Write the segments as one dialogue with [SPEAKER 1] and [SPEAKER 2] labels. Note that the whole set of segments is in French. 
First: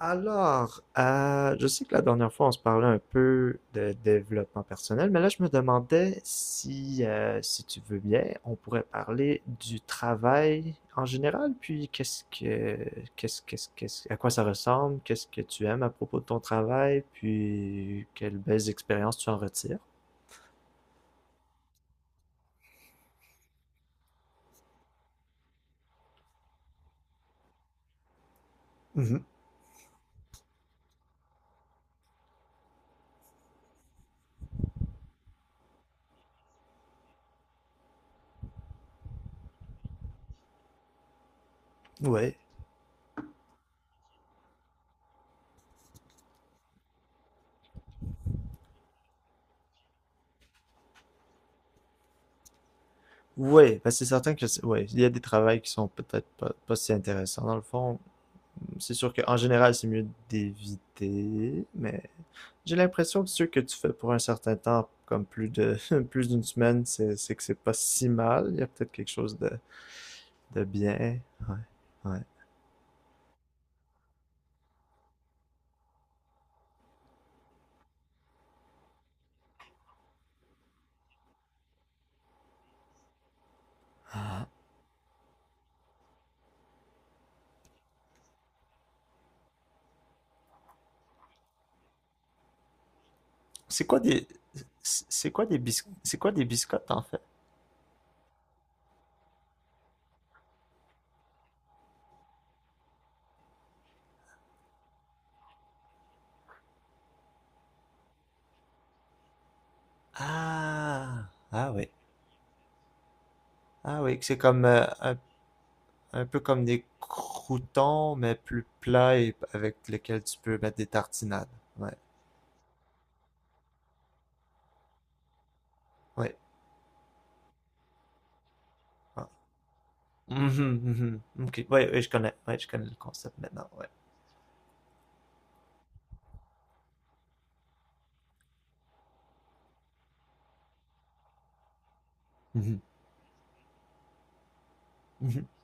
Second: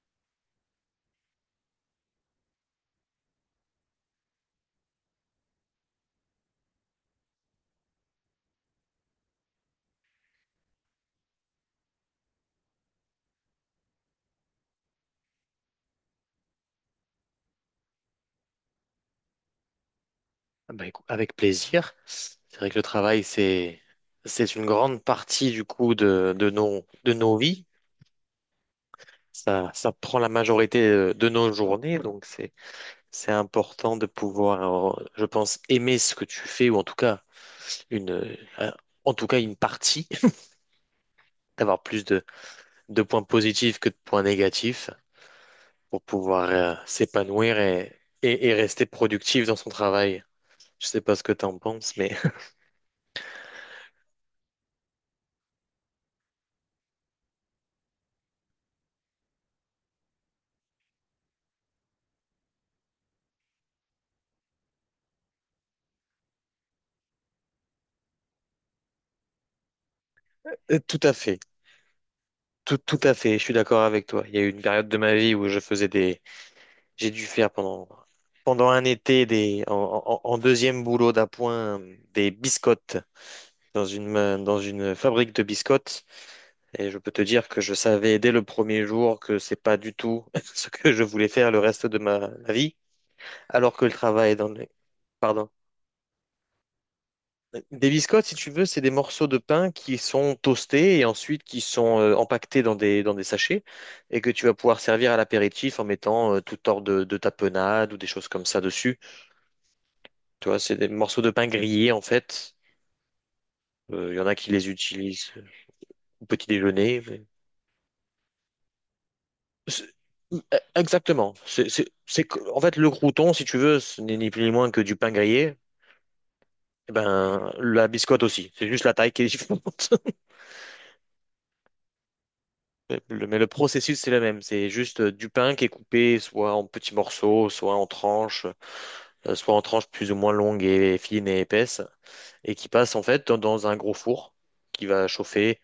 [SPEAKER 1] Je sais que la dernière fois, on se parlait un peu de développement personnel, mais là, je me demandais si, si tu veux bien, on pourrait parler du travail en général, puis qu'est-ce que, qu'est-ce, qu'est-ce, qu'est-ce, à quoi ça ressemble, qu'est-ce que tu aimes à propos de ton travail, puis quelles belles expériences tu en retires.
[SPEAKER 2] Ah bah, avec plaisir. C'est vrai que le travail, c'est une grande partie du coup de nos vies.
[SPEAKER 1] Oui.
[SPEAKER 2] Ça prend la majorité de nos journées, donc c'est important de pouvoir, je pense, aimer ce que tu fais, ou en tout cas une, euh, euh, en tout cas une partie, d'avoir plus
[SPEAKER 1] Ouais.
[SPEAKER 2] de points positifs que de points négatifs pour pouvoir s'épanouir et rester productif dans son travail. Je sais pas ce que tu en penses, mais
[SPEAKER 1] Ouais, ben c'est certain que, ouais, il y a des travails qui sont peut-être pas si intéressants. Dans le fond, c'est sûr qu'en général, c'est mieux d'éviter, mais j'ai l'impression que ce que tu fais pour un certain temps, comme plus de plus d'une semaine, c'est pas si mal. Il y a peut-être quelque chose de
[SPEAKER 2] tout à
[SPEAKER 1] bien.
[SPEAKER 2] fait.
[SPEAKER 1] Ouais, ouais.
[SPEAKER 2] Tout à fait, je suis d'accord avec toi. Il y a eu une période de ma vie où je faisais des, j'ai dû faire pendant un été des en deuxième boulot d'appoint des biscottes dans une dans une fabrique de biscottes, et je peux te dire que je savais dès le premier jour que c'est pas du tout ce que je voulais faire le reste de ma vie, alors
[SPEAKER 1] C'est
[SPEAKER 2] que le
[SPEAKER 1] quoi des
[SPEAKER 2] travail dans le... Pardon.
[SPEAKER 1] c'est quoi des biscottes en fait?
[SPEAKER 2] Des biscottes, si tu veux, c'est des morceaux de pain qui sont toastés et ensuite qui sont empaquetés dans des sachets, et que tu vas pouvoir servir à l'apéritif en mettant tout hors de tapenade ou des choses comme ça dessus. Tu vois, c'est des morceaux
[SPEAKER 1] Ah,
[SPEAKER 2] de pain
[SPEAKER 1] ah oui.
[SPEAKER 2] grillés en fait.
[SPEAKER 1] Ah
[SPEAKER 2] Il
[SPEAKER 1] oui,
[SPEAKER 2] y
[SPEAKER 1] que
[SPEAKER 2] en a
[SPEAKER 1] c'est
[SPEAKER 2] qui
[SPEAKER 1] comme
[SPEAKER 2] les utilisent
[SPEAKER 1] un
[SPEAKER 2] au
[SPEAKER 1] peu
[SPEAKER 2] petit
[SPEAKER 1] comme des
[SPEAKER 2] déjeuner,
[SPEAKER 1] croûtons mais plus plats et avec
[SPEAKER 2] C'est-
[SPEAKER 1] lesquels tu
[SPEAKER 2] euh,
[SPEAKER 1] peux mettre des
[SPEAKER 2] exactement.
[SPEAKER 1] tartinades. Ouais,
[SPEAKER 2] En fait, le crouton, si tu veux, ce n'est ni plus ni moins que du pain grillé.
[SPEAKER 1] ouais.
[SPEAKER 2] Eh ben, la biscotte aussi. C'est juste la taille qui est
[SPEAKER 1] Ah.
[SPEAKER 2] différente.
[SPEAKER 1] Mhm, mhm. Ok, ouais, ouais, je connais le
[SPEAKER 2] Mais le
[SPEAKER 1] concept
[SPEAKER 2] mais le
[SPEAKER 1] maintenant. Ouais.
[SPEAKER 2] processus, c'est le même. C'est juste du pain qui est coupé soit en petits morceaux, soit en tranches plus ou moins longues et fines et épaisses, et qui
[SPEAKER 1] Mhm,
[SPEAKER 2] passe en fait dans un gros four qui va
[SPEAKER 1] mhm.
[SPEAKER 2] chauffer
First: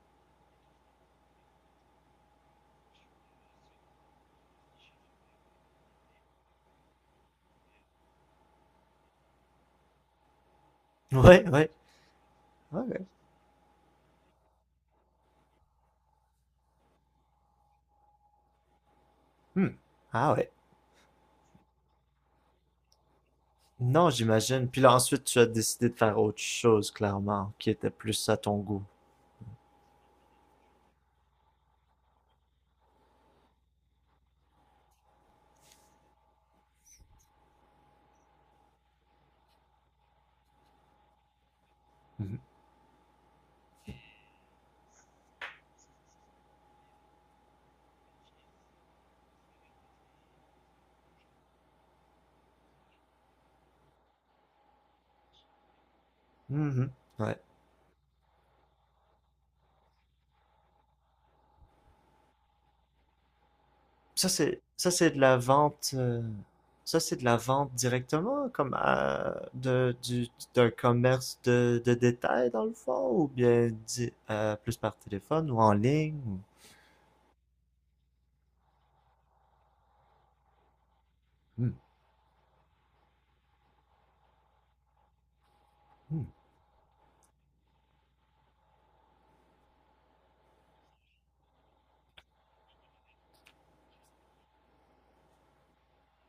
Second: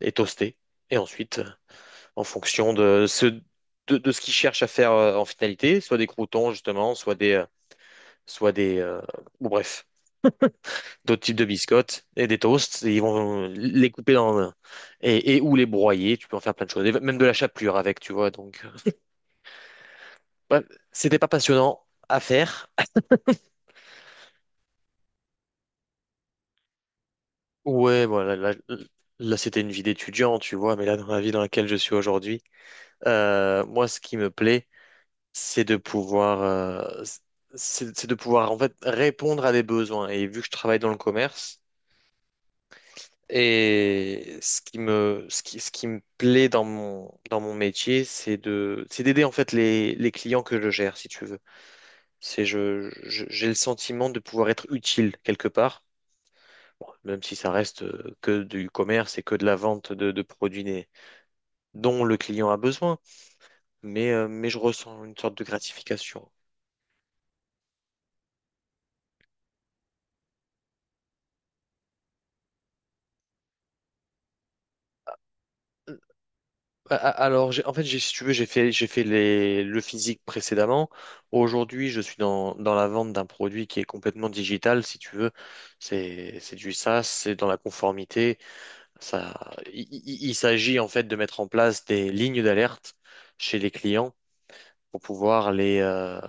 [SPEAKER 2] et toaster. Et ensuite, en fonction de ce qu'ils cherchent à faire en finalité, soit des croutons justement, soit des, euh, ou bref, d'autres types
[SPEAKER 1] Ouais,
[SPEAKER 2] de
[SPEAKER 1] ouais.
[SPEAKER 2] biscottes et des toasts, et
[SPEAKER 1] Ok.
[SPEAKER 2] ils vont les couper dans, et ou les broyer. Tu peux en faire plein de choses, et même de la chapelure avec, tu vois,
[SPEAKER 1] Hmm. Ah ouais.
[SPEAKER 2] ouais, c'était pas passionnant à faire.
[SPEAKER 1] Non, j'imagine. Puis là, ensuite, tu as décidé de faire autre chose, clairement, qui était
[SPEAKER 2] Ouais,
[SPEAKER 1] plus
[SPEAKER 2] voilà,
[SPEAKER 1] à ton goût.
[SPEAKER 2] c'était une vie d'étudiant, tu vois, mais là, dans la vie dans laquelle je suis aujourd'hui, moi, ce qui me plaît, c'est de pouvoir, c'est de pouvoir, en fait, répondre à des besoins. Et vu que je travaille dans le commerce,
[SPEAKER 1] Mhm.
[SPEAKER 2] et ce qui me plaît dans mon métier, c'est d'aider, en fait, les clients que je gère, si tu veux. C'est, j'ai le sentiment de pouvoir être utile quelque part. Bon,
[SPEAKER 1] Mhm.
[SPEAKER 2] même si
[SPEAKER 1] Ouais.
[SPEAKER 2] ça reste que du commerce et que de la vente de dont le client a besoin,
[SPEAKER 1] Ça,
[SPEAKER 2] mais je
[SPEAKER 1] c'est, ça,
[SPEAKER 2] ressens
[SPEAKER 1] c'est
[SPEAKER 2] une
[SPEAKER 1] de la
[SPEAKER 2] sorte de
[SPEAKER 1] vente, euh,
[SPEAKER 2] gratification.
[SPEAKER 1] Ça, c'est de la vente directement, comme d'un commerce de détail, dans le fond, ou bien plus par téléphone ou en
[SPEAKER 2] Euh,
[SPEAKER 1] ligne. Ou…
[SPEAKER 2] Alors, si tu veux, j'ai fait le physique précédemment.
[SPEAKER 1] Hmm.
[SPEAKER 2] Aujourd'hui, je suis dans la vente d'un produit qui est complètement digital, si tu veux.
[SPEAKER 1] Hmm.
[SPEAKER 2] C'est du SaaS, c'est dans la conformité. Il s'agit en fait de mettre en place des lignes d'alerte chez les clients pour pouvoir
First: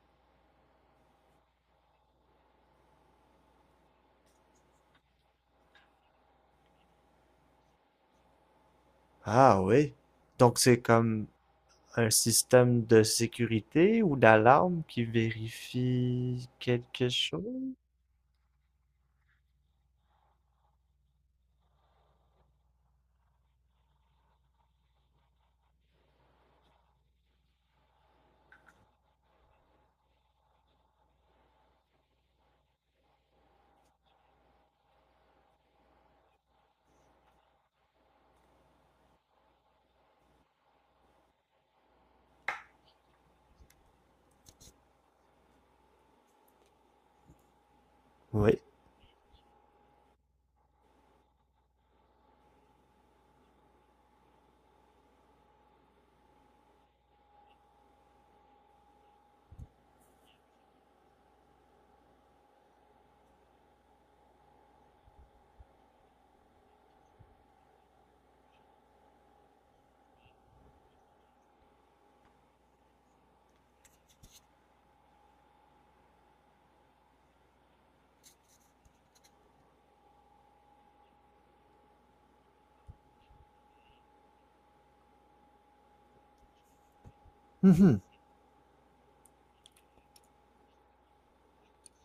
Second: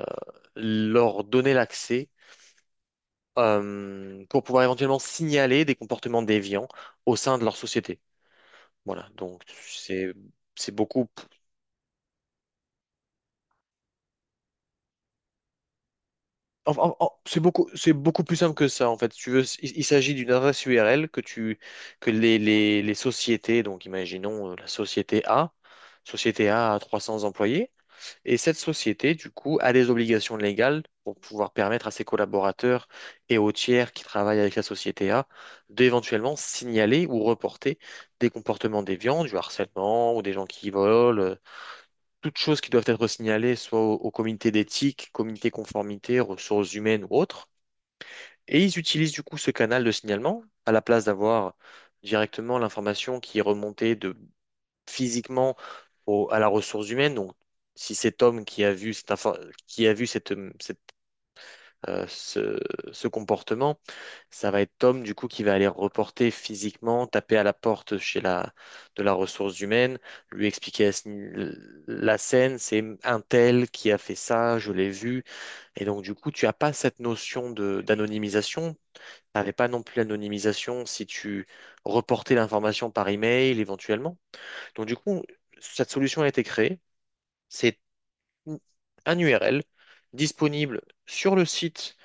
[SPEAKER 2] leur donner l'accès pour pouvoir éventuellement signaler des comportements déviants au sein de leur société. Voilà, donc
[SPEAKER 1] Ah oui. Donc,
[SPEAKER 2] c'est
[SPEAKER 1] c'est
[SPEAKER 2] beaucoup
[SPEAKER 1] comme un système de sécurité ou d'alarme qui vérifie
[SPEAKER 2] en- en-
[SPEAKER 1] quelque
[SPEAKER 2] en-
[SPEAKER 1] chose?
[SPEAKER 2] c'est beaucoup plus simple que ça en fait. Si tu veux, il s'agit d'une adresse URL que tu que les sociétés, donc imaginons la société A, société A a 300 employés. Et cette société, du coup, a des obligations légales pour pouvoir permettre à ses collaborateurs et aux tiers qui travaillent avec la société A d'éventuellement signaler ou reporter des comportements déviants, du harcèlement ou des gens qui volent, toutes choses qui doivent être signalées soit au comité d'éthique, comité conformité, ressources humaines ou autres.
[SPEAKER 1] Oui.
[SPEAKER 2] Et ils utilisent du coup ce canal de signalement à la place d'avoir directement l'information qui est remontée de physiquement à la ressource humaine. Donc, si cet homme qui a vu cette, euh, ce, ce comportement, ça va être Tom du coup qui va aller reporter physiquement, taper à la porte chez la de la ressource humaine, lui expliquer la scène, c'est un tel qui a fait ça, je l'ai vu. Et donc du coup, tu n'as pas cette notion de d'anonymisation. T'avais pas non plus l'anonymisation si tu reportais l'information par email éventuellement. Donc du coup, cette solution a été créée,
[SPEAKER 1] Mhm.
[SPEAKER 2] un URL disponible sur le site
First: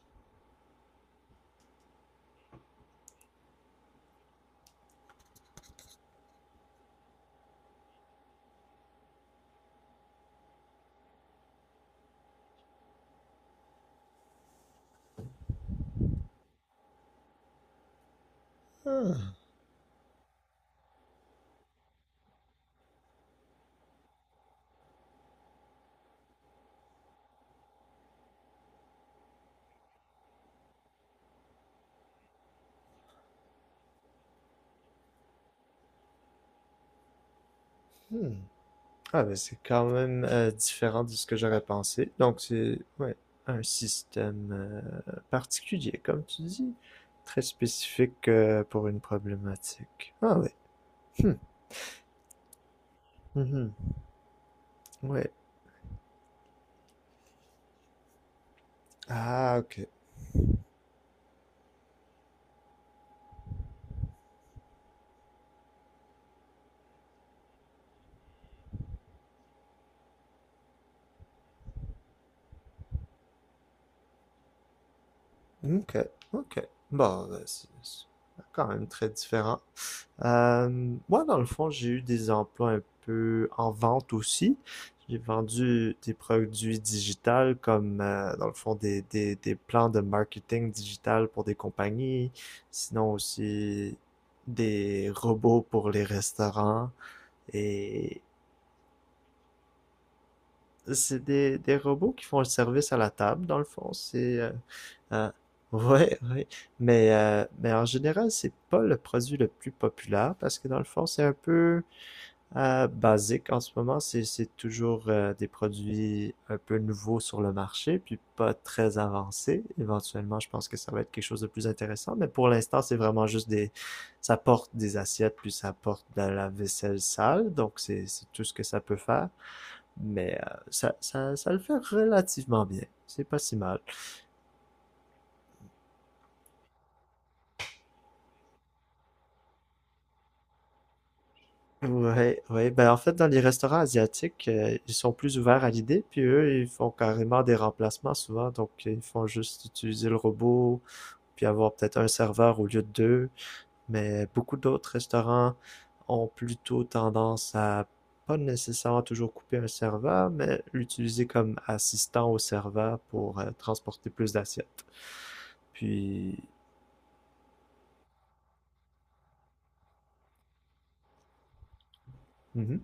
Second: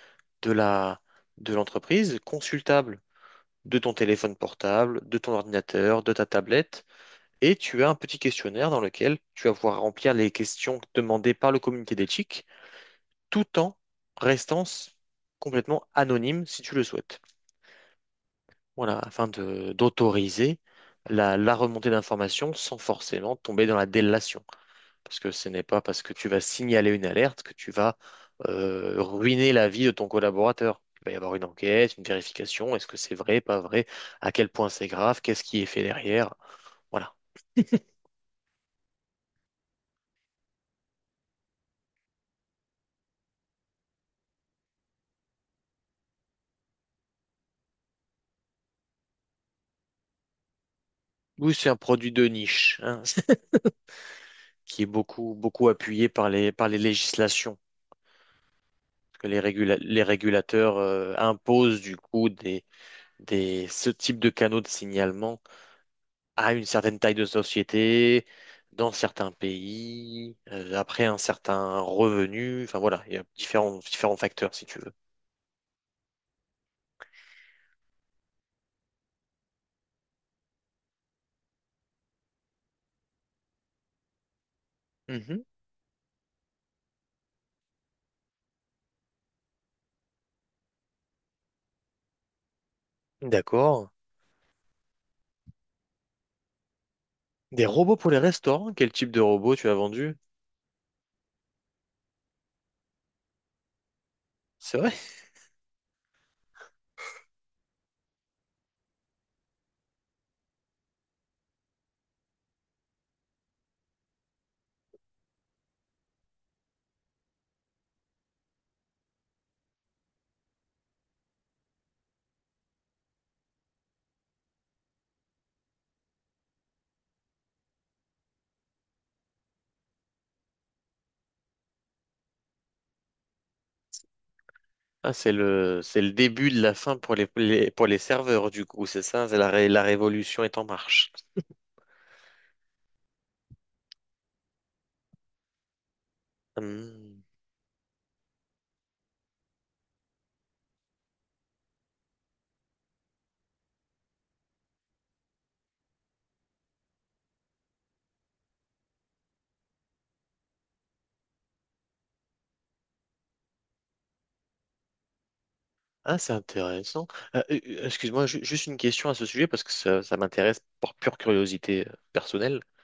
[SPEAKER 2] de la, de l'entreprise, consultable de ton téléphone portable, de ton ordinateur, de ta tablette, et tu as un petit questionnaire dans lequel tu vas pouvoir remplir les questions demandées par le comité d'éthique, tout en restant complètement anonyme si tu le souhaites. Voilà, afin
[SPEAKER 1] Ah,
[SPEAKER 2] de d'autoriser la remontée d'informations sans forcément tomber dans la délation. Parce que ce n'est pas parce que tu vas signaler une alerte que tu vas ruiner la vie de ton collaborateur. Il va y avoir une enquête, une vérification. Est-ce que c'est vrai, pas vrai? À quel point c'est grave? Qu'est-ce qui est fait derrière? Voilà.
[SPEAKER 1] hmm. Ah, mais c'est quand même différent de ce que j'aurais pensé. Donc, c'est ouais, un système particulier, comme tu dis, très spécifique pour une problématique. Ah oui. Hmm.
[SPEAKER 2] Oui, c'est un produit de niche, hein,
[SPEAKER 1] Mhm.
[SPEAKER 2] qui est
[SPEAKER 1] Ouais.
[SPEAKER 2] beaucoup, beaucoup appuyé par les législations. Parce que
[SPEAKER 1] Ah, ok.
[SPEAKER 2] les régulateurs imposent du coup ce type de canaux de signalement à une certaine taille de société, dans certains pays, après un certain revenu. Enfin voilà, il y a différents facteurs si tu veux.
[SPEAKER 1] Ok. Ok. Bon, ben, c'est quand même très différent. Moi, dans le fond, j'ai eu des emplois un peu en vente aussi. J'ai
[SPEAKER 2] Mhm.
[SPEAKER 1] vendu des produits digitales comme, dans le fond, des plans de marketing digital pour des compagnies, sinon
[SPEAKER 2] D'accord.
[SPEAKER 1] aussi des robots pour les restaurants.
[SPEAKER 2] Des robots pour les
[SPEAKER 1] Et
[SPEAKER 2] restaurants? Quel type de robot tu as vendu?
[SPEAKER 1] c'est des robots qui font le service à la table, dans le fond.
[SPEAKER 2] C'est vrai?
[SPEAKER 1] Euh, ouais, ouais. Mais en général, c'est pas le produit le plus populaire parce que dans le fond, c'est un peu basique en ce moment, c'est toujours des produits un peu nouveaux sur le marché, puis pas très avancés. Éventuellement, je pense que ça va être quelque chose de plus intéressant, mais pour l'instant, c'est vraiment juste des… Ça porte des assiettes, puis ça porte de la vaisselle sale, donc c'est tout ce que ça peut faire. Mais ça le fait relativement bien. C'est pas si mal.
[SPEAKER 2] Ah, c'est c'est le début de la fin pour pour les serveurs, du coup, c'est ça? C'est la révolution est en marche.
[SPEAKER 1] Ouais, ouais. Ben, en fait, dans les restaurants asiatiques, ils sont plus ouverts à l'idée, puis eux, ils font
[SPEAKER 2] Hmm.
[SPEAKER 1] carrément des remplacements souvent. Donc, ils font juste utiliser le robot, puis avoir peut-être un serveur au lieu de deux. Mais beaucoup d'autres restaurants ont plutôt tendance à pas nécessairement toujours couper un serveur, mais l'utiliser comme assistant au serveur pour transporter plus d'assiettes.
[SPEAKER 2] Ah, c'est
[SPEAKER 1] Puis,
[SPEAKER 2] intéressant. Excuse-moi, ju- juste une question à ce sujet parce que ça m'intéresse par pure curiosité personnelle.
[SPEAKER 1] mhm.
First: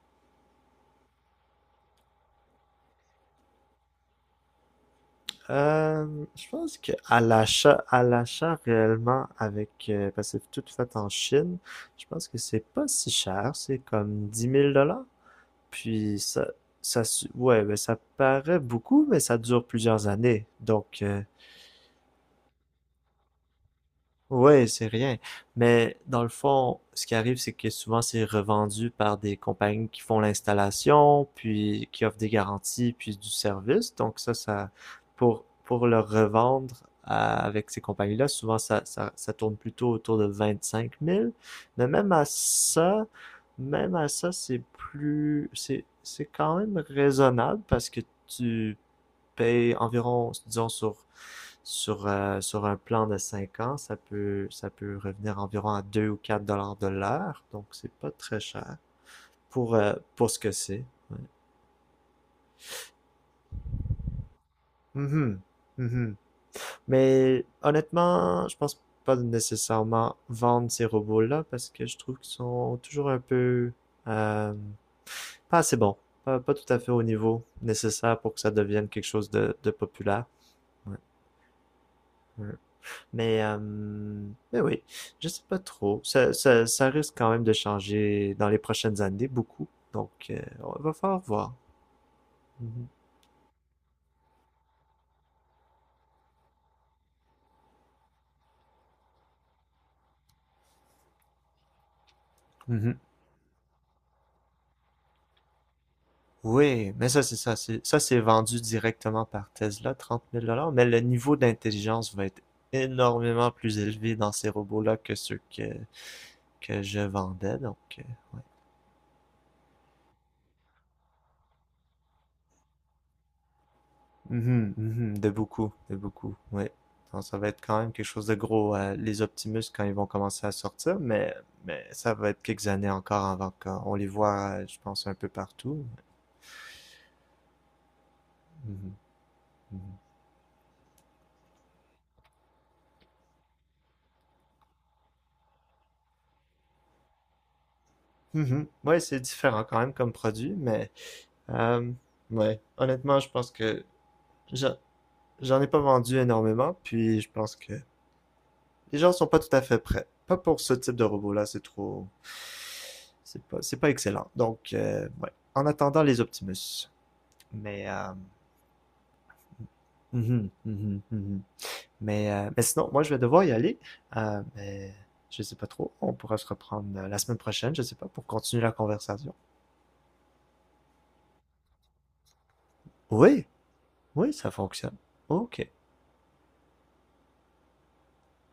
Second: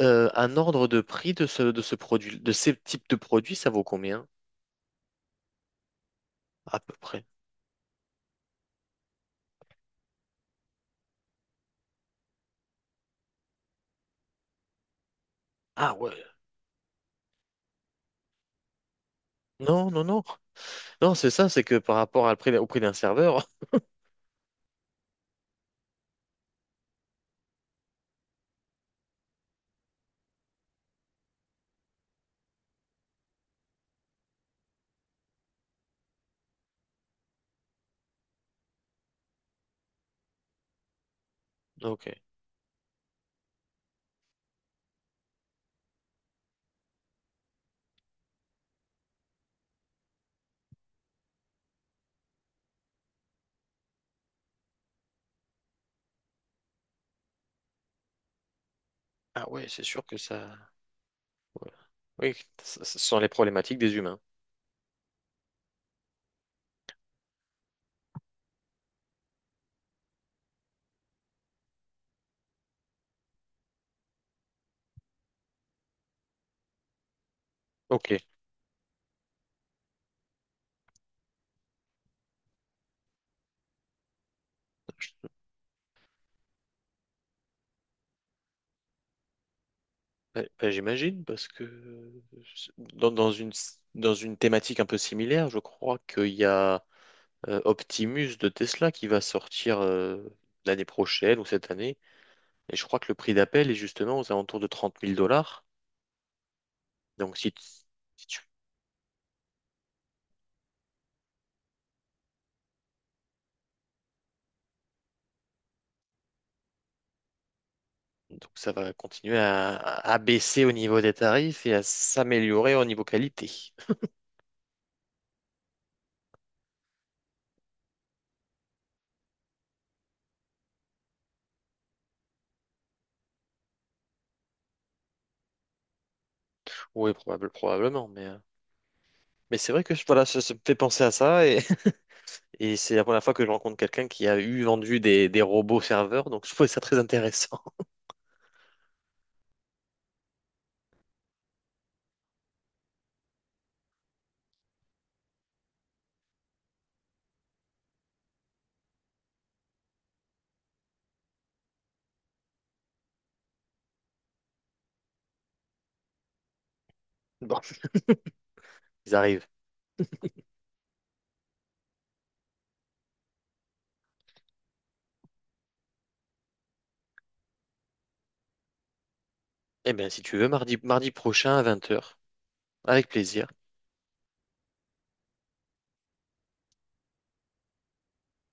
[SPEAKER 2] Un ordre de prix de ce produit, de ces types de produits, ça vaut combien
[SPEAKER 1] Je pense
[SPEAKER 2] à
[SPEAKER 1] que
[SPEAKER 2] peu
[SPEAKER 1] à
[SPEAKER 2] près?
[SPEAKER 1] l'achat réellement avec, parce que c'est tout fait en Chine, je pense que c'est pas si cher, c'est comme dix mille dollars.
[SPEAKER 2] Ah ouais.
[SPEAKER 1] Puis ouais, mais ça paraît beaucoup, mais ça dure
[SPEAKER 2] Non, non,
[SPEAKER 1] plusieurs
[SPEAKER 2] non.
[SPEAKER 1] années. Donc,
[SPEAKER 2] Non, c'est ça, c'est que par rapport à le prix- au prix d'un serveur.
[SPEAKER 1] ouais, c'est rien. Mais dans le fond, ce qui arrive, c'est que souvent c'est revendu par des compagnies qui font l'installation, puis qui offrent des garanties, puis du service. Donc ça pour le revendre avec ces compagnies-là, souvent ça tourne plutôt autour de 25 000. Mais
[SPEAKER 2] Ok.
[SPEAKER 1] même à ça, Même à ça, c'est plus c'est quand même raisonnable parce que tu paye environ, disons, sur un plan de 5 ans, ça peut revenir environ à 2 ou 4 $ de l'heure. Donc, c'est pas très cher
[SPEAKER 2] Ah ouais, c'est sûr que
[SPEAKER 1] pour ce que
[SPEAKER 2] ça.
[SPEAKER 1] c'est. Ouais.
[SPEAKER 2] Ouais. Oui, ce ce sont les problématiques des humains.
[SPEAKER 1] Mhm. Mhm. Mais honnêtement, je pense pas nécessairement vendre ces robots-là parce que je trouve qu'ils sont toujours un peu euh, pas assez bons, pas tout à fait au niveau nécessaire
[SPEAKER 2] Ok.
[SPEAKER 1] pour que ça devienne quelque chose de populaire. Ouais, ouais. Mais, euh, mais oui, je sais pas trop. Ça risque quand même de changer dans les prochaines années beaucoup. Donc,
[SPEAKER 2] Bah, bah,
[SPEAKER 1] on va falloir
[SPEAKER 2] j'imagine, parce
[SPEAKER 1] voir.
[SPEAKER 2] que
[SPEAKER 1] Mhm.
[SPEAKER 2] dans, dans une, dans une thématique un peu similaire, je crois qu'il y a Optimus de Tesla qui va sortir l'année prochaine ou cette année. Et je
[SPEAKER 1] Mhm.
[SPEAKER 2] crois que le prix d'appel est justement aux alentours de 30 000 dollars.
[SPEAKER 1] Oui, mais ça, c'est
[SPEAKER 2] Donc, si,
[SPEAKER 1] ça.
[SPEAKER 2] tu-
[SPEAKER 1] C'est
[SPEAKER 2] si tu-
[SPEAKER 1] vendu directement par Tesla, trente mille dollars. Mais le niveau d'intelligence va être énormément plus élevé dans ces robots-là que que je vendais. Donc, euh.
[SPEAKER 2] Donc ça va continuer à baisser au niveau des tarifs et à s'améliorer au niveau qualité.
[SPEAKER 1] Mhm, mhm, de beaucoup, oui. Non, ça va être quand même quelque chose de gros, les Optimus, quand ils vont commencer à sortir, mais ça va être quelques années encore avant qu'on les voit, je pense, un peu partout.
[SPEAKER 2] Oui, probablement,
[SPEAKER 1] Mhm,
[SPEAKER 2] mais c'est vrai que
[SPEAKER 1] mhm.
[SPEAKER 2] voilà, ça me fait penser à ça et, et c'est la première fois que je rencontre quelqu'un qui a eu vendu des robots serveurs, donc je trouvais ça très intéressant.
[SPEAKER 1] Mhm. Ouais, c'est différent quand même comme produit, mais euh, ouais, honnêtement, je pense que j'en j'en ai pas vendu énormément, puis je pense que les gens sont pas tout à fait prêts. Pas pour ce type de robot-là, c'est trop… c'est pas excellent. Donc, ouais. En attendant les Optimus.
[SPEAKER 2] Bon,
[SPEAKER 1] Mais,
[SPEAKER 2] ils arrivent.
[SPEAKER 1] mhm, mhm, mhm. Mais sinon, moi, je vais devoir y aller. Mais je sais pas trop. On pourra se reprendre la semaine prochaine, je sais pas, pour continuer la conversation.
[SPEAKER 2] Eh bien, si tu veux, mardi prochain à 20 heures avec
[SPEAKER 1] Oui,
[SPEAKER 2] plaisir.
[SPEAKER 1] oui, ça fonctionne. Ok.